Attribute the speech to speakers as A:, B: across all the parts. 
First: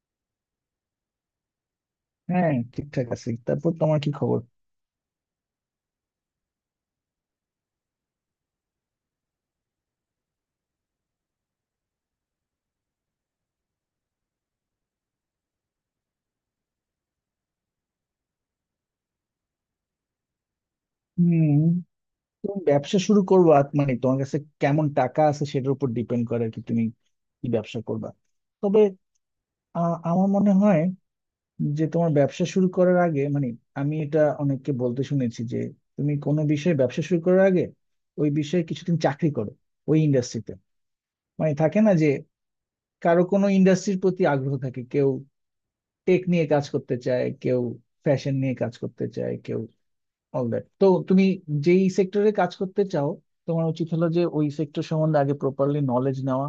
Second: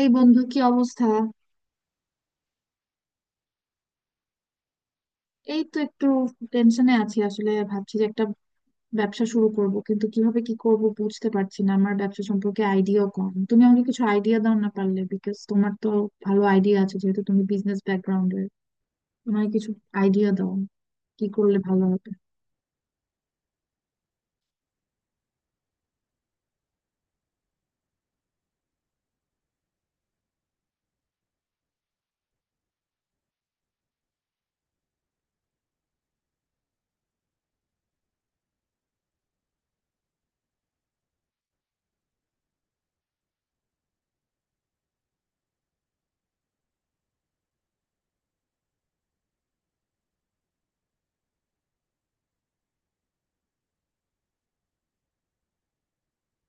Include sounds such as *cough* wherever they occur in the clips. A: এই বন্ধু, কি অবস্থা?
B: হ্যাঁ, ঠিকঠাক আছে। তারপর তোমার কি খবর?
A: এই তো একটু টেনশনে আছি, আসলে ভাবছি যে একটা ব্যবসা শুরু করব, কিন্তু কিভাবে কি করব বুঝতে পারছি না। আমার ব্যবসা সম্পর্কে আইডিয়াও কম। তুমি আমাকে কিছু আইডিয়া দাও না পারলে, বিকজ তোমার তো ভালো আইডিয়া আছে, যেহেতু তুমি বিজনেস ব্যাকগ্রাউন্ডের। তোমার কিছু আইডিয়া দাও, কি
B: হুম।
A: করলে ভালো হবে।
B: তুমি ব্যবসা শুরু করবা? মানে তোমার কাছে কেমন টাকা আছে সেটার উপর ডিপেন্ড করে আর কি। তুমি কি ব্যবসা করবা? তবে আমার মনে হয় যে তোমার ব্যবসা শুরু করার আগে মানে আমি এটা অনেককে বলতে শুনেছি যে তুমি কোনো বিষয়ে ব্যবসা শুরু করার আগে ওই বিষয়ে কিছুদিন চাকরি করো, ওই ইন্ডাস্ট্রিতে। মানে থাকে না যে কারো কোনো ইন্ডাস্ট্রির প্রতি আগ্রহ থাকে, কেউ টেক নিয়ে কাজ করতে চায়, কেউ ফ্যাশন নিয়ে কাজ করতে চায়, কেউ অল দ্যাট। তো তুমি যেই সেক্টরে কাজ করতে চাও, তোমার উচিত হলো যে ওই সেক্টর সম্বন্ধে আগে প্রপারলি নলেজ নেওয়া।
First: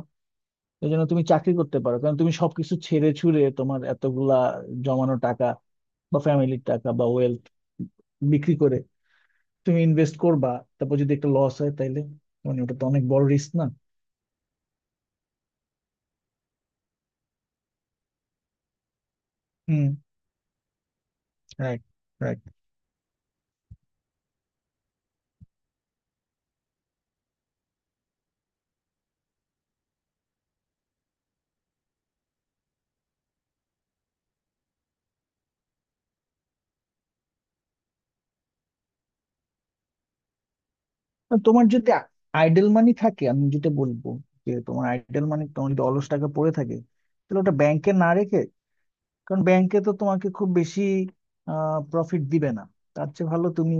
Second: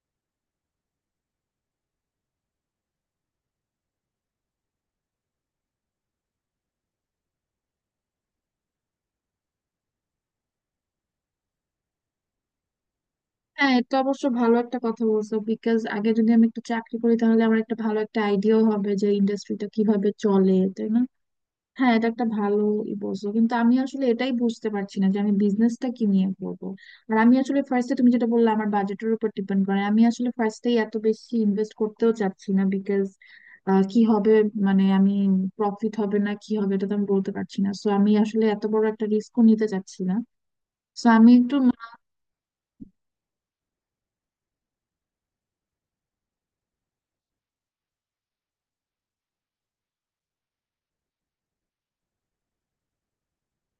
B: এই জন্য তুমি চাকরি করতে পারো, কারণ তুমি সবকিছু ছেড়ে ছুড়ে তোমার এতগুলা জমানো টাকা বা ফ্যামিলির টাকা বা ওয়েলথ বিক্রি করে তুমি ইনভেস্ট করবা, তারপর যদি একটা লস হয় তাহলে মানে ওটা তো অনেক বড় রিস্ক না।
A: হ্যাঁ, এটা অবশ্য ভালো একটা কথা বলছো, বিকজ আগে যদি আমি একটু চাকরি করি তাহলে আমার একটা ভালো একটা আইডিয়াও হবে যে ইন্ডাস্ট্রিটা
B: হুম।
A: কিভাবে চলে, তাই না?
B: রাইট।
A: হ্যাঁ এটা একটা
B: রাইট।
A: ভালো ই বলছো, কিন্তু আমি আসলে এটাই বুঝতে পারছি না যে আমি বিজনেসটা কি নিয়ে করবো। আর আমি আসলে ফার্স্টে তুমি যেটা বললে আমার বাজেটের উপর ডিপেন্ড করে, আমি আসলে ফার্স্টেই এত বেশি ইনভেস্ট করতেও চাচ্ছি না, বিকজ কি হবে, মানে আমি প্রফিট হবে না কি হবে এটা তো আমি বলতে পারছি না। সো আমি আসলে এত বড় একটা রিস্কও নিতে চাচ্ছি না। সো আমি একটু।
B: তোমার যদি আইডল মানি থাকে আমি যেটা বলবো যে তোমার আইডল মানি, তোমার যদি অলস টাকা পড়ে থাকে, তাহলে ওটা ব্যাংকে না রেখে, কারণ ব্যাংকে তো তোমাকে খুব বেশি প্রফিট দিবে না। তার চেয়ে ভালো তুমি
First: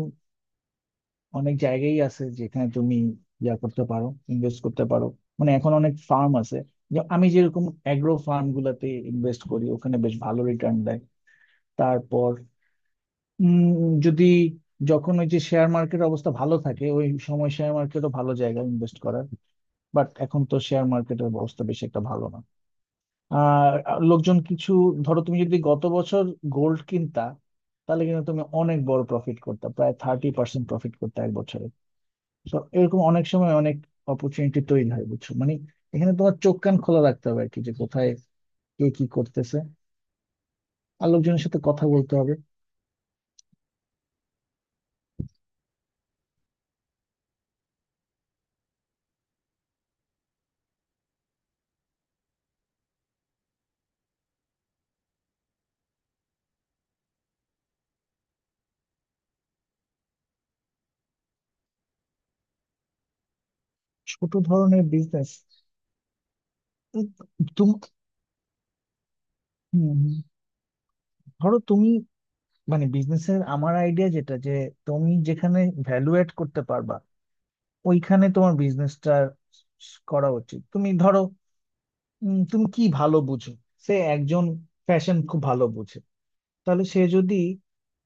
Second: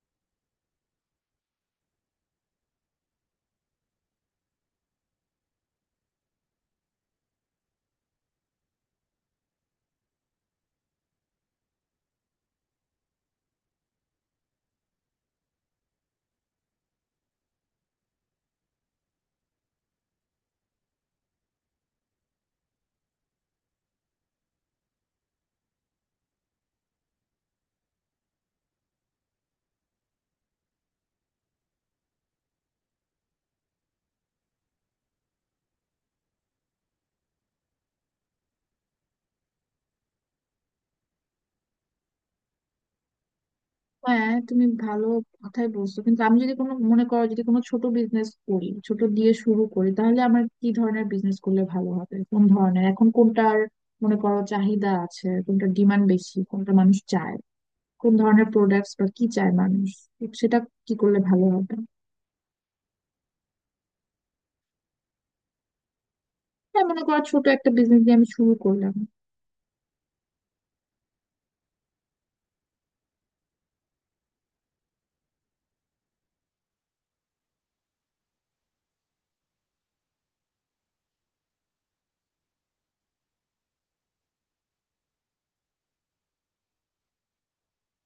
B: অনেক জায়গায় আছে যেখানে তুমি ইয়া করতে পারো, ইনভেস্ট করতে পারো। মানে এখন অনেক ফার্ম আছে, যে আমি যেরকম অ্যাগ্রো ফার্ম গুলাতে ইনভেস্ট করি ওখানে বেশ ভালো রিটার্ন দেয়। তারপর যদি, যখন ওই যে শেয়ার মার্কেটের অবস্থা ভালো থাকে ওই সময় শেয়ার মার্কেটও ভালো জায়গা ইনভেস্ট করার। বাট এখন তো শেয়ার মার্কেটের অবস্থা বেশি একটা ভালো না। আহ লোকজন কিছু, ধরো তুমি যদি গত বছর গোল্ড কিনতা, তাহলে কিন্তু তুমি অনেক বড় প্রফিট করতে, প্রায় 30% প্রফিট করতে এক বছরে। তো এরকম অনেক সময় অনেক অপরচুনিটি তৈরি হয় বুঝছো মানে, এখানে তোমার চোখ কান খোলা রাখতে হবে আর কি, যে কোথায় কে কি করতেছে, আর লোকজনের সাথে কথা বলতে হবে।
A: হ্যাঁ, তুমি ভালো কথাই বলছো, কিন্তু আমি যদি কোনো, মনে করো, যদি কোনো ছোট বিজনেস করি, ছোট দিয়ে শুরু করি, তাহলে আমার কি ধরনের বিজনেস করলে ভালো হবে? কোন ধরনের এখন কোনটার, মনে করো, চাহিদা আছে, কোনটা ডিমান্ড বেশি, কোনটা মানুষ চায়, কোন ধরনের প্রোডাক্টস বা কি চায় মানুষ? তো সেটা কি করলে ভালো হবে?
B: ছোট ধরনের বিজনেস।
A: হ্যাঁ, মনে করো ছোট একটা
B: তুমি
A: বিজনেস দিয়ে আমি শুরু করলাম।
B: ধরো তুমি, মানে বিজনেসের আমার আইডিয়া যেটা, যে তুমি যেখানে ভ্যালু এড করতে পারবা ওইখানে তোমার বিজনেসটা করা উচিত। তুমি ধরো, তুমি কি ভালো বুঝো, সে একজন ফ্যাশন খুব ভালো বুঝে, তাহলে সে যদি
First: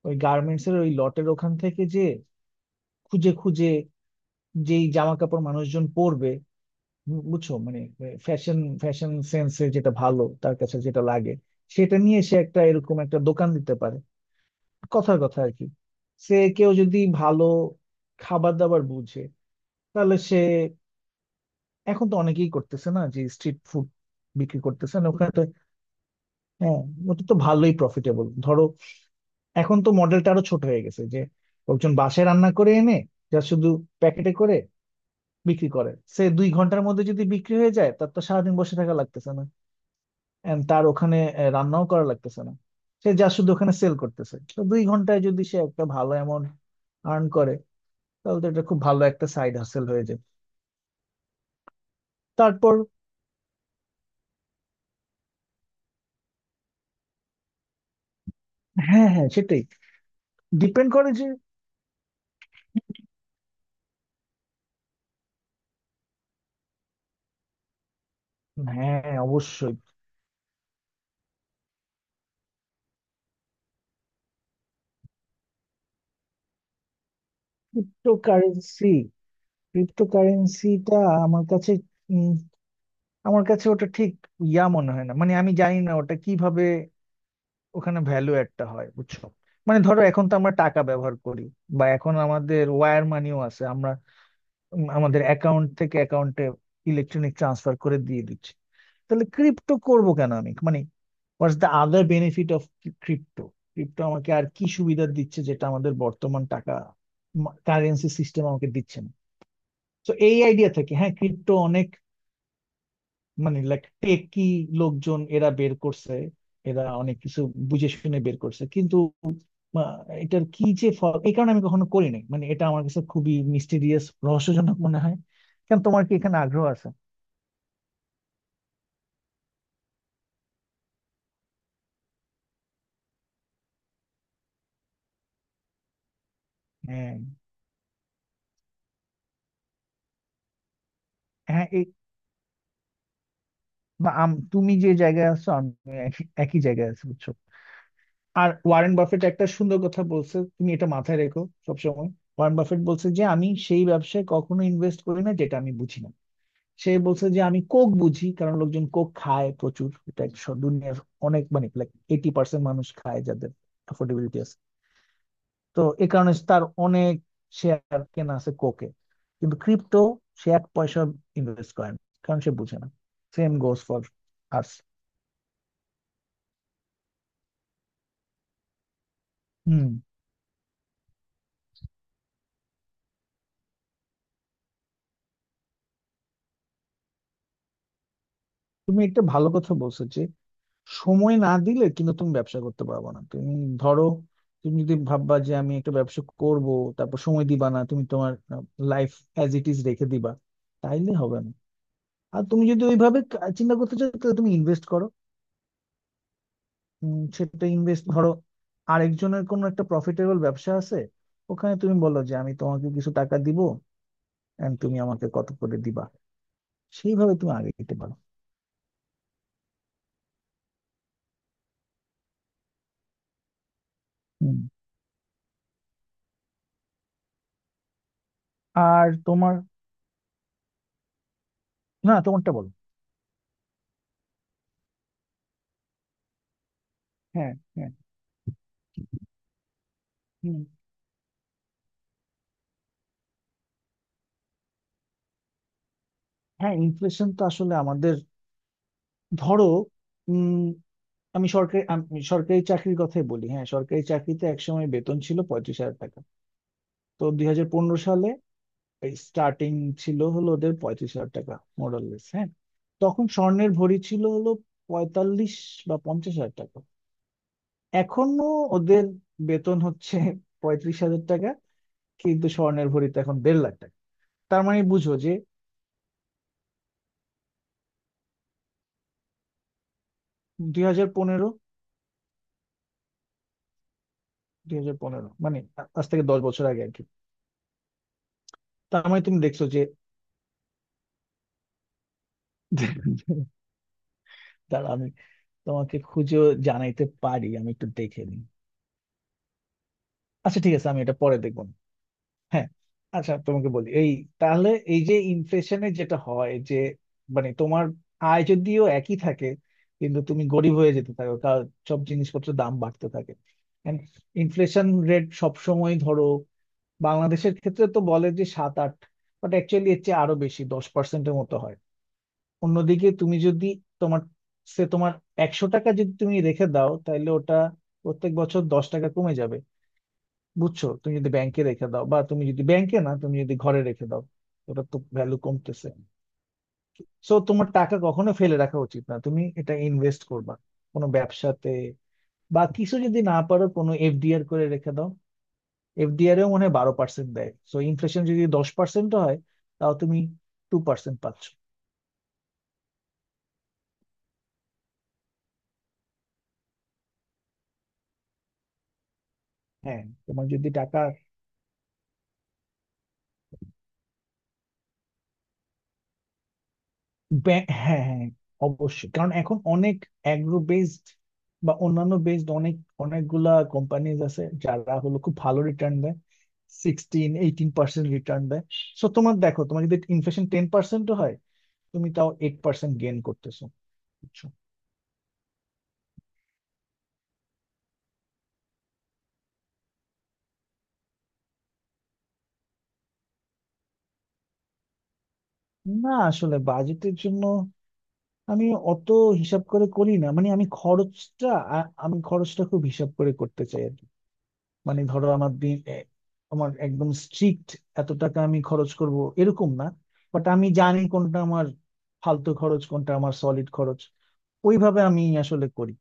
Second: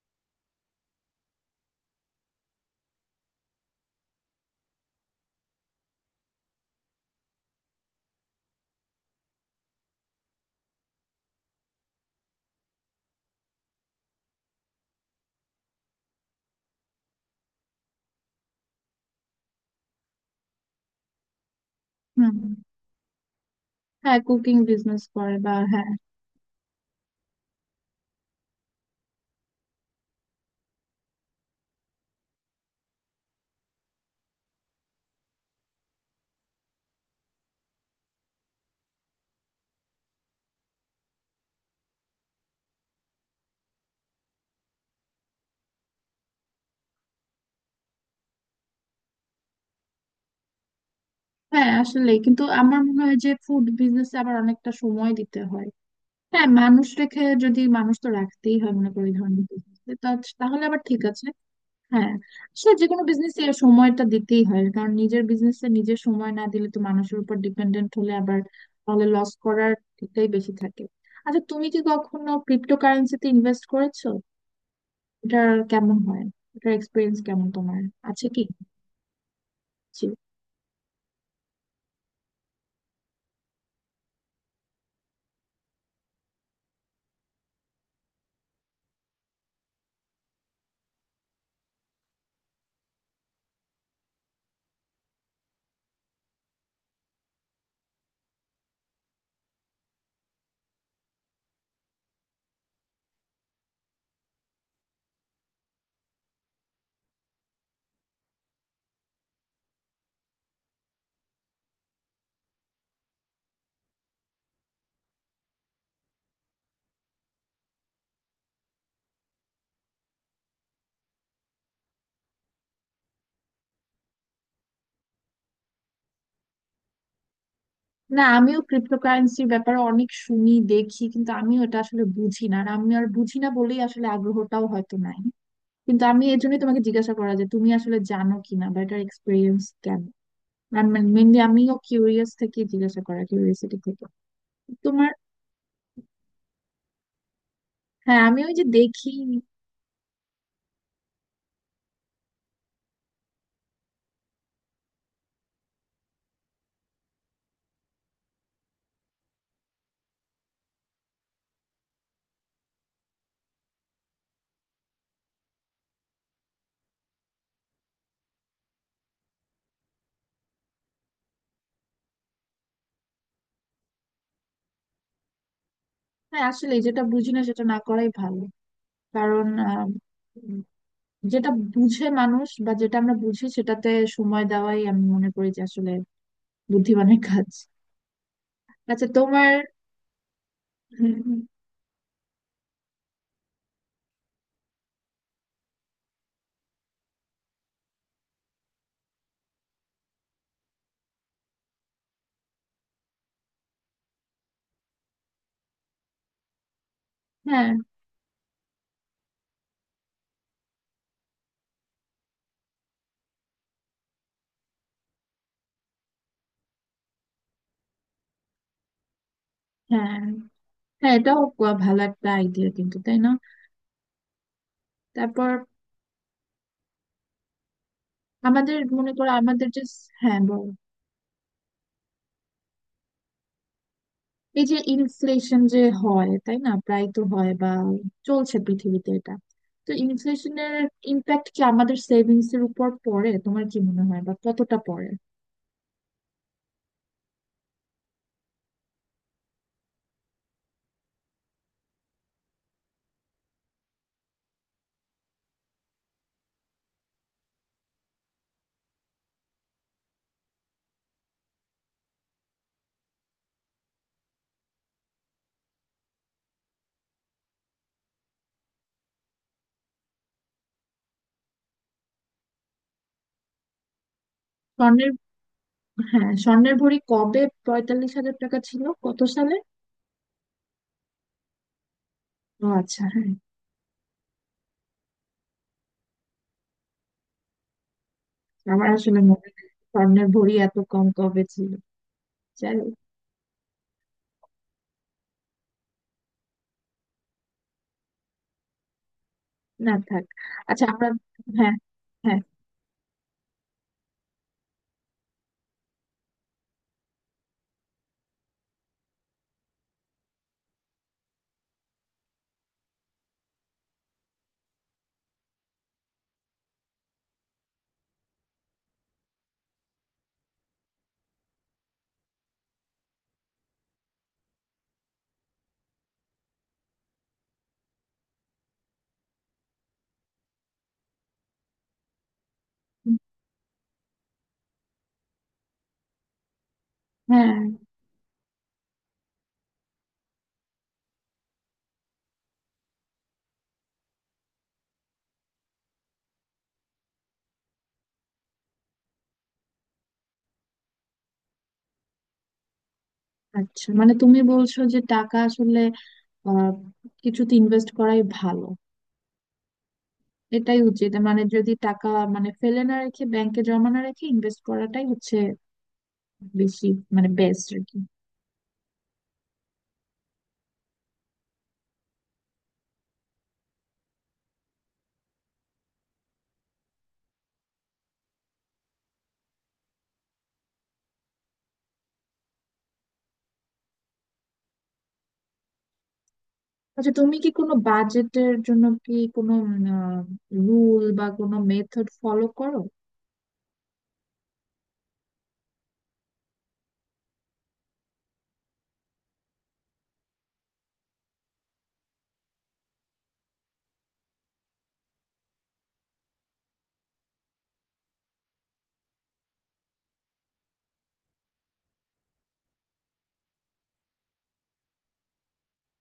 B: ওই গার্মেন্টস এর ওই লটের ওখান থেকে যে খুঁজে খুঁজে যেই জামা কাপড় মানুষজন পরবে, বুঝছো মানে, ফ্যাশন, ফ্যাশন সেন্সে যেটা ভালো তার কাছে যেটা লাগে সেটা নিয়ে সে একটা এরকম একটা দোকান দিতে পারে। কথার কথা আর কি। সে কেউ যদি ভালো খাবার দাবার বুঝে, তাহলে সে, এখন তো
A: হুম।
B: অনেকেই করতেছে না, যে স্ট্রিট ফুড
A: হ্যাঁ কুকিং
B: বিক্রি করতেছেন
A: বিজনেস
B: ওখানে
A: করে,
B: তো।
A: বা হ্যাঁ।
B: হ্যাঁ। ওটা তো ভালোই প্রফিটেবল। ধরো এখন তো মডেলটা আরো ছোট হয়ে গেছে, যে লোকজন বাসায় রান্না করে এনে যা শুধু প্যাকেটে করে বিক্রি করে, সে 2 ঘন্টার মধ্যে যদি বিক্রি হয়ে যায়, তার তো সারাদিন বসে থাকা লাগতেছে না। And তার ওখানে রান্নাও করা লাগতেছে না। সে যা শুধু ওখানে সেল করতেছে। তো 2 ঘন্টায় যদি সে একটা ভালো অ্যামাউন্ট আর্ন করে তাহলে তো এটা খুব ভালো একটা সাইড হাসেল হয়ে যায়।
A: হ্যাঁ, আসলে কিন্তু
B: তারপর,
A: আমার মনে হয় যে ফুড বিজনেস আবার অনেকটা সময় দিতে হয়। হ্যাঁ মানুষ রেখে, যদি মানুষ তো রাখতেই হয় মনে করি
B: হ্যাঁ,
A: এই
B: হ্যাঁ,
A: ধরনের
B: সেটাই।
A: বিজনেসে। তাহলে আবার
B: ডিপেন্ড
A: ঠিক
B: করে যে।
A: আছে। হ্যাঁ, সে যে কোনো বিজনেসে সময়টা দিতেই হয়, কারণ নিজের বিজনেসে নিজের সময় না দিলে তো মানুষের উপর ডিপেন্ডেন্ট হলে আবার তাহলে
B: হ্যাঁ,
A: লস করার
B: অবশ্যই।
A: দিকটাই বেশি থাকে। আচ্ছা, তুমি কি কখনো ক্রিপ্টো কারেন্সিতে ইনভেস্ট করেছো? এটা কেমন হয়? এটার এক্সপিরিয়েন্স কেমন তোমার আছে কি?
B: ক্রিপ্টোকারেন্সি।
A: জি।
B: ক্রিপ্টোকারেন্সিটা আমার কাছে, উম, আমার কাছে ওটা ঠিক ইয়া মনে হয় না। মানে আমি জানি না ওটা কিভাবে ওখানে ভ্যালু একটা হয় বুঝছো। মানে ধরো এখন তো আমরা টাকা ব্যবহার করি, বা এখন আমাদের ওয়্যার মানিও আছে, আমরা আমাদের অ্যাকাউন্ট থেকে অ্যাকাউন্টে ইলেকট্রনিক ট্রান্সফার করে দিয়ে দিচ্ছি। তাহলে ক্রিপ্টো করব কেন আমি, মানে what's the other benefit of crypto? Crypto আমাকে আর কি সুবিধা দিচ্ছে যেটা আমাদের বর্তমান টাকা কারেন্সি সিস্টেম আমাকে দিচ্ছে না? তো এই আইডিয়া থেকে, হ্যাঁ ক্রিপ্টো অনেক, মানে লাইক টেকি লোকজন এরা বের করছে, এরা অনেক কিছু বুঝে শুনে বের করছে, কিন্তু আহ, এটার কি যে ফল, এই কারণে আমি কখনো করি নাই। মানে এটা আমার কাছে খুবই মিস্টিরিয়াস, রহস্যজনক মনে হয়। কেন, তোমার কি এখানে আগ্রহ আছে?
A: না, আমিও ক্রিপ্টোকারেন্সির ব্যাপারে অনেক শুনি দেখি, কিন্তু আমিও এটা আসলে বুঝি না, আর আমি আর বুঝি না বলেই আসলে আগ্রহটাও হয়তো নাই। কিন্তু আমি এর জন্যই তোমাকে জিজ্ঞাসা
B: হ্যাঁ,
A: করা যে তুমি আসলে জানো কিনা বা এটার এক্সপিরিয়েন্স কেন। মেনলি
B: হ্যাঁ,
A: আমিও
B: এই,
A: কিউরিয়াস থেকে জিজ্ঞাসা করা, কিউরিয়াসিটি থেকে।
B: বা তুমি যে
A: তোমার।
B: জায়গায় আছো আমি একই একই জায়গায় আছি বুঝছো।
A: হ্যাঁ, আমি
B: আর
A: ওই যে
B: ওয়ারেন
A: দেখি।
B: বাফেট একটা সুন্দর কথা বলছে, তুমি এটা মাথায় রেখো সবসময়। ওয়ারেন বাফেট বলছে যে আমি সেই ব্যবসায় কখনো ইনভেস্ট করি না যেটা আমি বুঝি না। সে বলছে যে আমি কোক বুঝি, কারণ লোকজন কোক খায় প্রচুর, এটা এক দুনিয়ার অনেক, মানে লাইক 80% মানুষ খায় যাদের অ্যাফোর্ডেবিলিটি আছে। তো এ কারণে তার অনেক শেয়ার কেনা আছে কোকে। কিন্তু ক্রিপ্টো সে এক পয়সা ইনভেস্ট করে না, কারণ সে বুঝে না। Same goes for us.
A: হ্যাঁ, আসলে যেটা বুঝি না সেটা না করাই ভালো, কারণ
B: হুম।
A: উম, যেটা বুঝে মানুষ বা যেটা আমরা বুঝি সেটাতে সময় দেওয়াই আমি মনে করি যে আসলে বুদ্ধিমানের কাজ।
B: তুমি
A: আচ্ছা
B: একটা ভালো
A: তোমার।
B: কথা বলছো যে
A: হুম,
B: সময়
A: হুম।
B: না দিলে কিন্তু তুমি ব্যবসা করতে পারবে না। তুমি ধরো তুমি যদি ভাববা যে আমি একটা ব্যবসা করব তারপর সময় দিবা না, তুমি তোমার লাইফ অ্যাজ ইট ইজ রেখে দিবা, তাইলে হবে না। আর তুমি যদি ওইভাবে চিন্তা করতে চাও তাহলে তুমি ইনভেস্ট করো। সেটা
A: হ্যাঁ,
B: ইনভেস্ট, ধরো আরেকজনের কোনো একটা প্রফিটেবল ব্যবসা আছে, ওখানে তুমি বলো যে আমি তোমাকে কিছু টাকা দিব, এন্ড তুমি আমাকে কত করে দিবা। সেইভাবে তুমি আগে দিতে পারো।
A: হ্যাঁ, হ্যাঁ, এটাও ভালো একটা আইডিয়া কিন্তু, তাই না?
B: হুম।
A: তারপর আমাদের,
B: আর
A: মনে করো,
B: তোমার,
A: আমাদের যে। হ্যাঁ বলো।
B: না তোমারটা বলো।
A: এই যে ইনফ্লেশন যে হয় তাই না, প্রায় তো হয়
B: হ্যাঁ,
A: বা
B: হ্যাঁ।
A: চলছে পৃথিবীতে এটা, তো
B: হুম।
A: ইনফ্লেশনের ইম্প্যাক্ট কি আমাদের সেভিংস এর উপর পড়ে তোমার কি মনে হয়, বা কতটা পড়ে?
B: হ্যাঁ, ইনফ্লেশন তো আসলে আমাদের, ধরো উম আমি সরকারি, আমি সরকারি চাকরির কথাই বলি, হ্যাঁ সরকারি চাকরিতে একসময় বেতন ছিল 35,000 টাকা। তো 2015 সালে স্টার্টিং ছিল হলো ওদের 35,000 টাকা। মোরাললেস হ্যাঁ। তখন স্বর্ণের ভরি ছিল হলো 45,000 বা 50,000 টাকা। এখনো ওদের বেতন হচ্ছে 35,000 টাকা, কিন্তু স্বর্ণের ভরিতে এখন 1,50,000 টাকা। তার মানে
A: স্বর্ণের,
B: বুঝো যে,
A: হ্যাঁ স্বর্ণের ভরি কবে 45,000 টাকা ছিল, কত সালে?
B: 2015,
A: ও আচ্ছা, হ্যাঁ।
B: দুই হাজার পনেরো মানে আজ থেকে 10 বছর আগে আর কি।
A: আমার
B: তার
A: আসলে
B: মানে তুমি
A: মনে
B: দেখছো
A: নেই
B: যে
A: স্বর্ণের ভরি এত কম কবে ছিল। যাই হোক।
B: *laughs* দাঁড়া, তোমাকে খুঁজেও জানাইতে পারি, আমি একটু দেখে নিই।
A: না থাক।
B: আচ্ছা ঠিক
A: আচ্ছা,
B: আছে, আমি
A: আমরা।
B: এটা পরে দেখবো
A: হ্যাঁ,
B: না।
A: হ্যাঁ,
B: হ্যাঁ। আচ্ছা তোমাকে বলি এই, তাহলে এই যে ইনফ্লেশনে যেটা হয় যে মানে তোমার আয় যদিও একই থাকে, কিন্তু তুমি গরিব হয়ে যেতে থাকো, কারণ সব জিনিসপত্রের দাম বাড়তে থাকে। ইনফ্লেশন রেট সবসময় ধরো বাংলাদেশের ক্ষেত্রে তো বলে যে 7-8, বাট অ্যাকচুয়ালি এর চেয়ে আরো বেশি 10%-এর মতো হয়। অন্যদিকে তুমি যদি তোমার, সে তোমার 100 টাকা যদি তুমি রেখে দাও তাহলে ওটা প্রত্যেক বছর 10 টাকা কমে যাবে বুঝছো। তুমি যদি ব্যাংকে রেখে দাও, বা তুমি যদি ব্যাংকে না, তুমি যদি ঘরে রেখে দাও, ওটা তো ভ্যালু কমতেছে। সো
A: হ্যাঁ।
B: তোমার টাকা কখনো ফেলে রাখা উচিত না, তুমি এটা ইনভেস্ট করবা কোনো ব্যবসাতে, বা কিছু যদি না পারো কোনো এফডিআর করে রেখে দাও। এফডিআর এও মনে হয় 12% দেয়, সো ইনফ্লেশন যদি 10% হয় তাও তুমি 2% পাচ্ছ।
A: আচ্ছা, মানে তুমি বলছো যে টাকা আসলে আহ কিছুতে ইনভেস্ট করাই ভালো,
B: হ্যাঁ তোমার যদি
A: এটাই
B: টাকা,
A: উচিত, মানে যদি টাকা, মানে ফেলে না রেখে ব্যাংকে জমা না রেখে ইনভেস্ট করাটাই হচ্ছে বেশি, মানে বেস্ট আর কি।
B: হ্যাঁ, হ্যাঁ, অবশ্যই, কারণ এখন অনেক অ্যাগ্রো বেসড বা অন্যান্য বেসড অনেক, অনেকগুলা কোম্পানিজ আছে যারা হলো খুব ভালো রিটার্ন দেয়। 16-18% রিটার্ন দেয়। সো তোমার দেখো তোমার যদি ইনফ্লেশন 10%-ও হয়, তুমি তাও 8% গেইন করতেছো বুঝছো?
A: আচ্ছা, তুমি কি কোনো বাজেটের জন্য কি কোনো রুল বা কোনো মেথড ফলো করো?
B: না আসলে বাজেটের জন্য আমি অত হিসাব করে করি না। মানে আমি খরচটা, আ- আমি খরচটা খুব হিসাব করে করতে চাই। মানে ধরো আমার দিন এ, আমার একদম স্ট্রিক্ট এত টাকা আমি খরচ করব এরকম না। বাট আমি জানি কোনটা আমার ফালতু খরচ কোনটা আমার সলিড খরচ, ওইভাবে আমি আসলে করি।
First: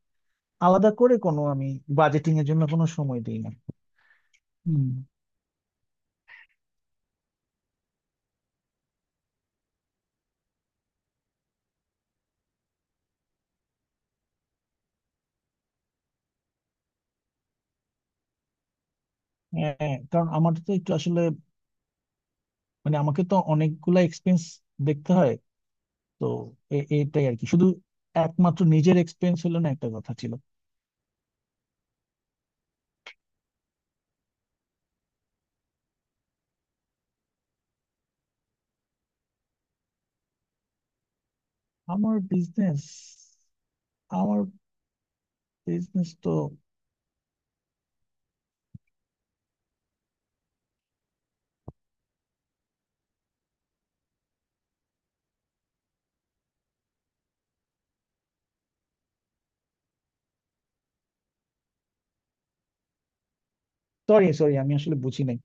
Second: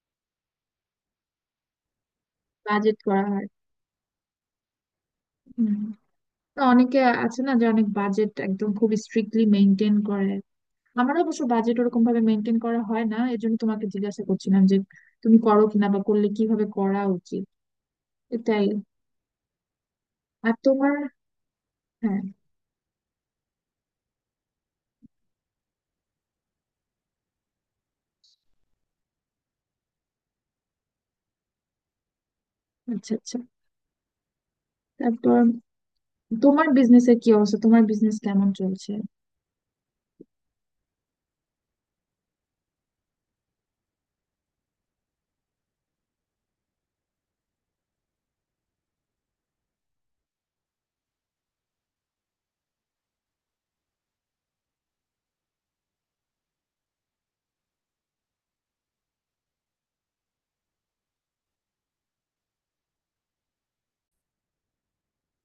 B: আলাদা করে কোনো আমি বাজেটিং এর জন্য কোনো
A: বাজেট
B: সময়
A: করা
B: দিই
A: হয়?
B: না। হুম।
A: হুম। তো অনেকে আছে না যে অনেক বাজেট একদম খুব স্ট্রিক্টলি মেনটেন করে। আমার অবশ্য বাজেট ওরকম ভাবে মেনটেন করা হয় না, এই জন্য তোমাকে জিজ্ঞাসা করছিলাম যে তুমি করো কিনা, বা করলে কিভাবে করা উচিত, এটাই।
B: হ্যাঁ, কারণ
A: আর
B: আমার তো একটু
A: তোমার,
B: আসলে,
A: হ্যাঁ।
B: মানে আমাকে তো অনেকগুলা এক্সপেন্স দেখতে হয়। তো এটাই আর কি, শুধু একমাত্র নিজের এক্সপেন্স হলো না, একটা কথা ছিল।
A: আচ্ছা, আচ্ছা। তারপর তোমার বিজনেসের কি অবস্থা, তোমার বিজনেস কেমন চলছে?
B: আমার বিজনেস, আমার বিজনেস তো, সরি সরি আমি আসলে বুঝি নাই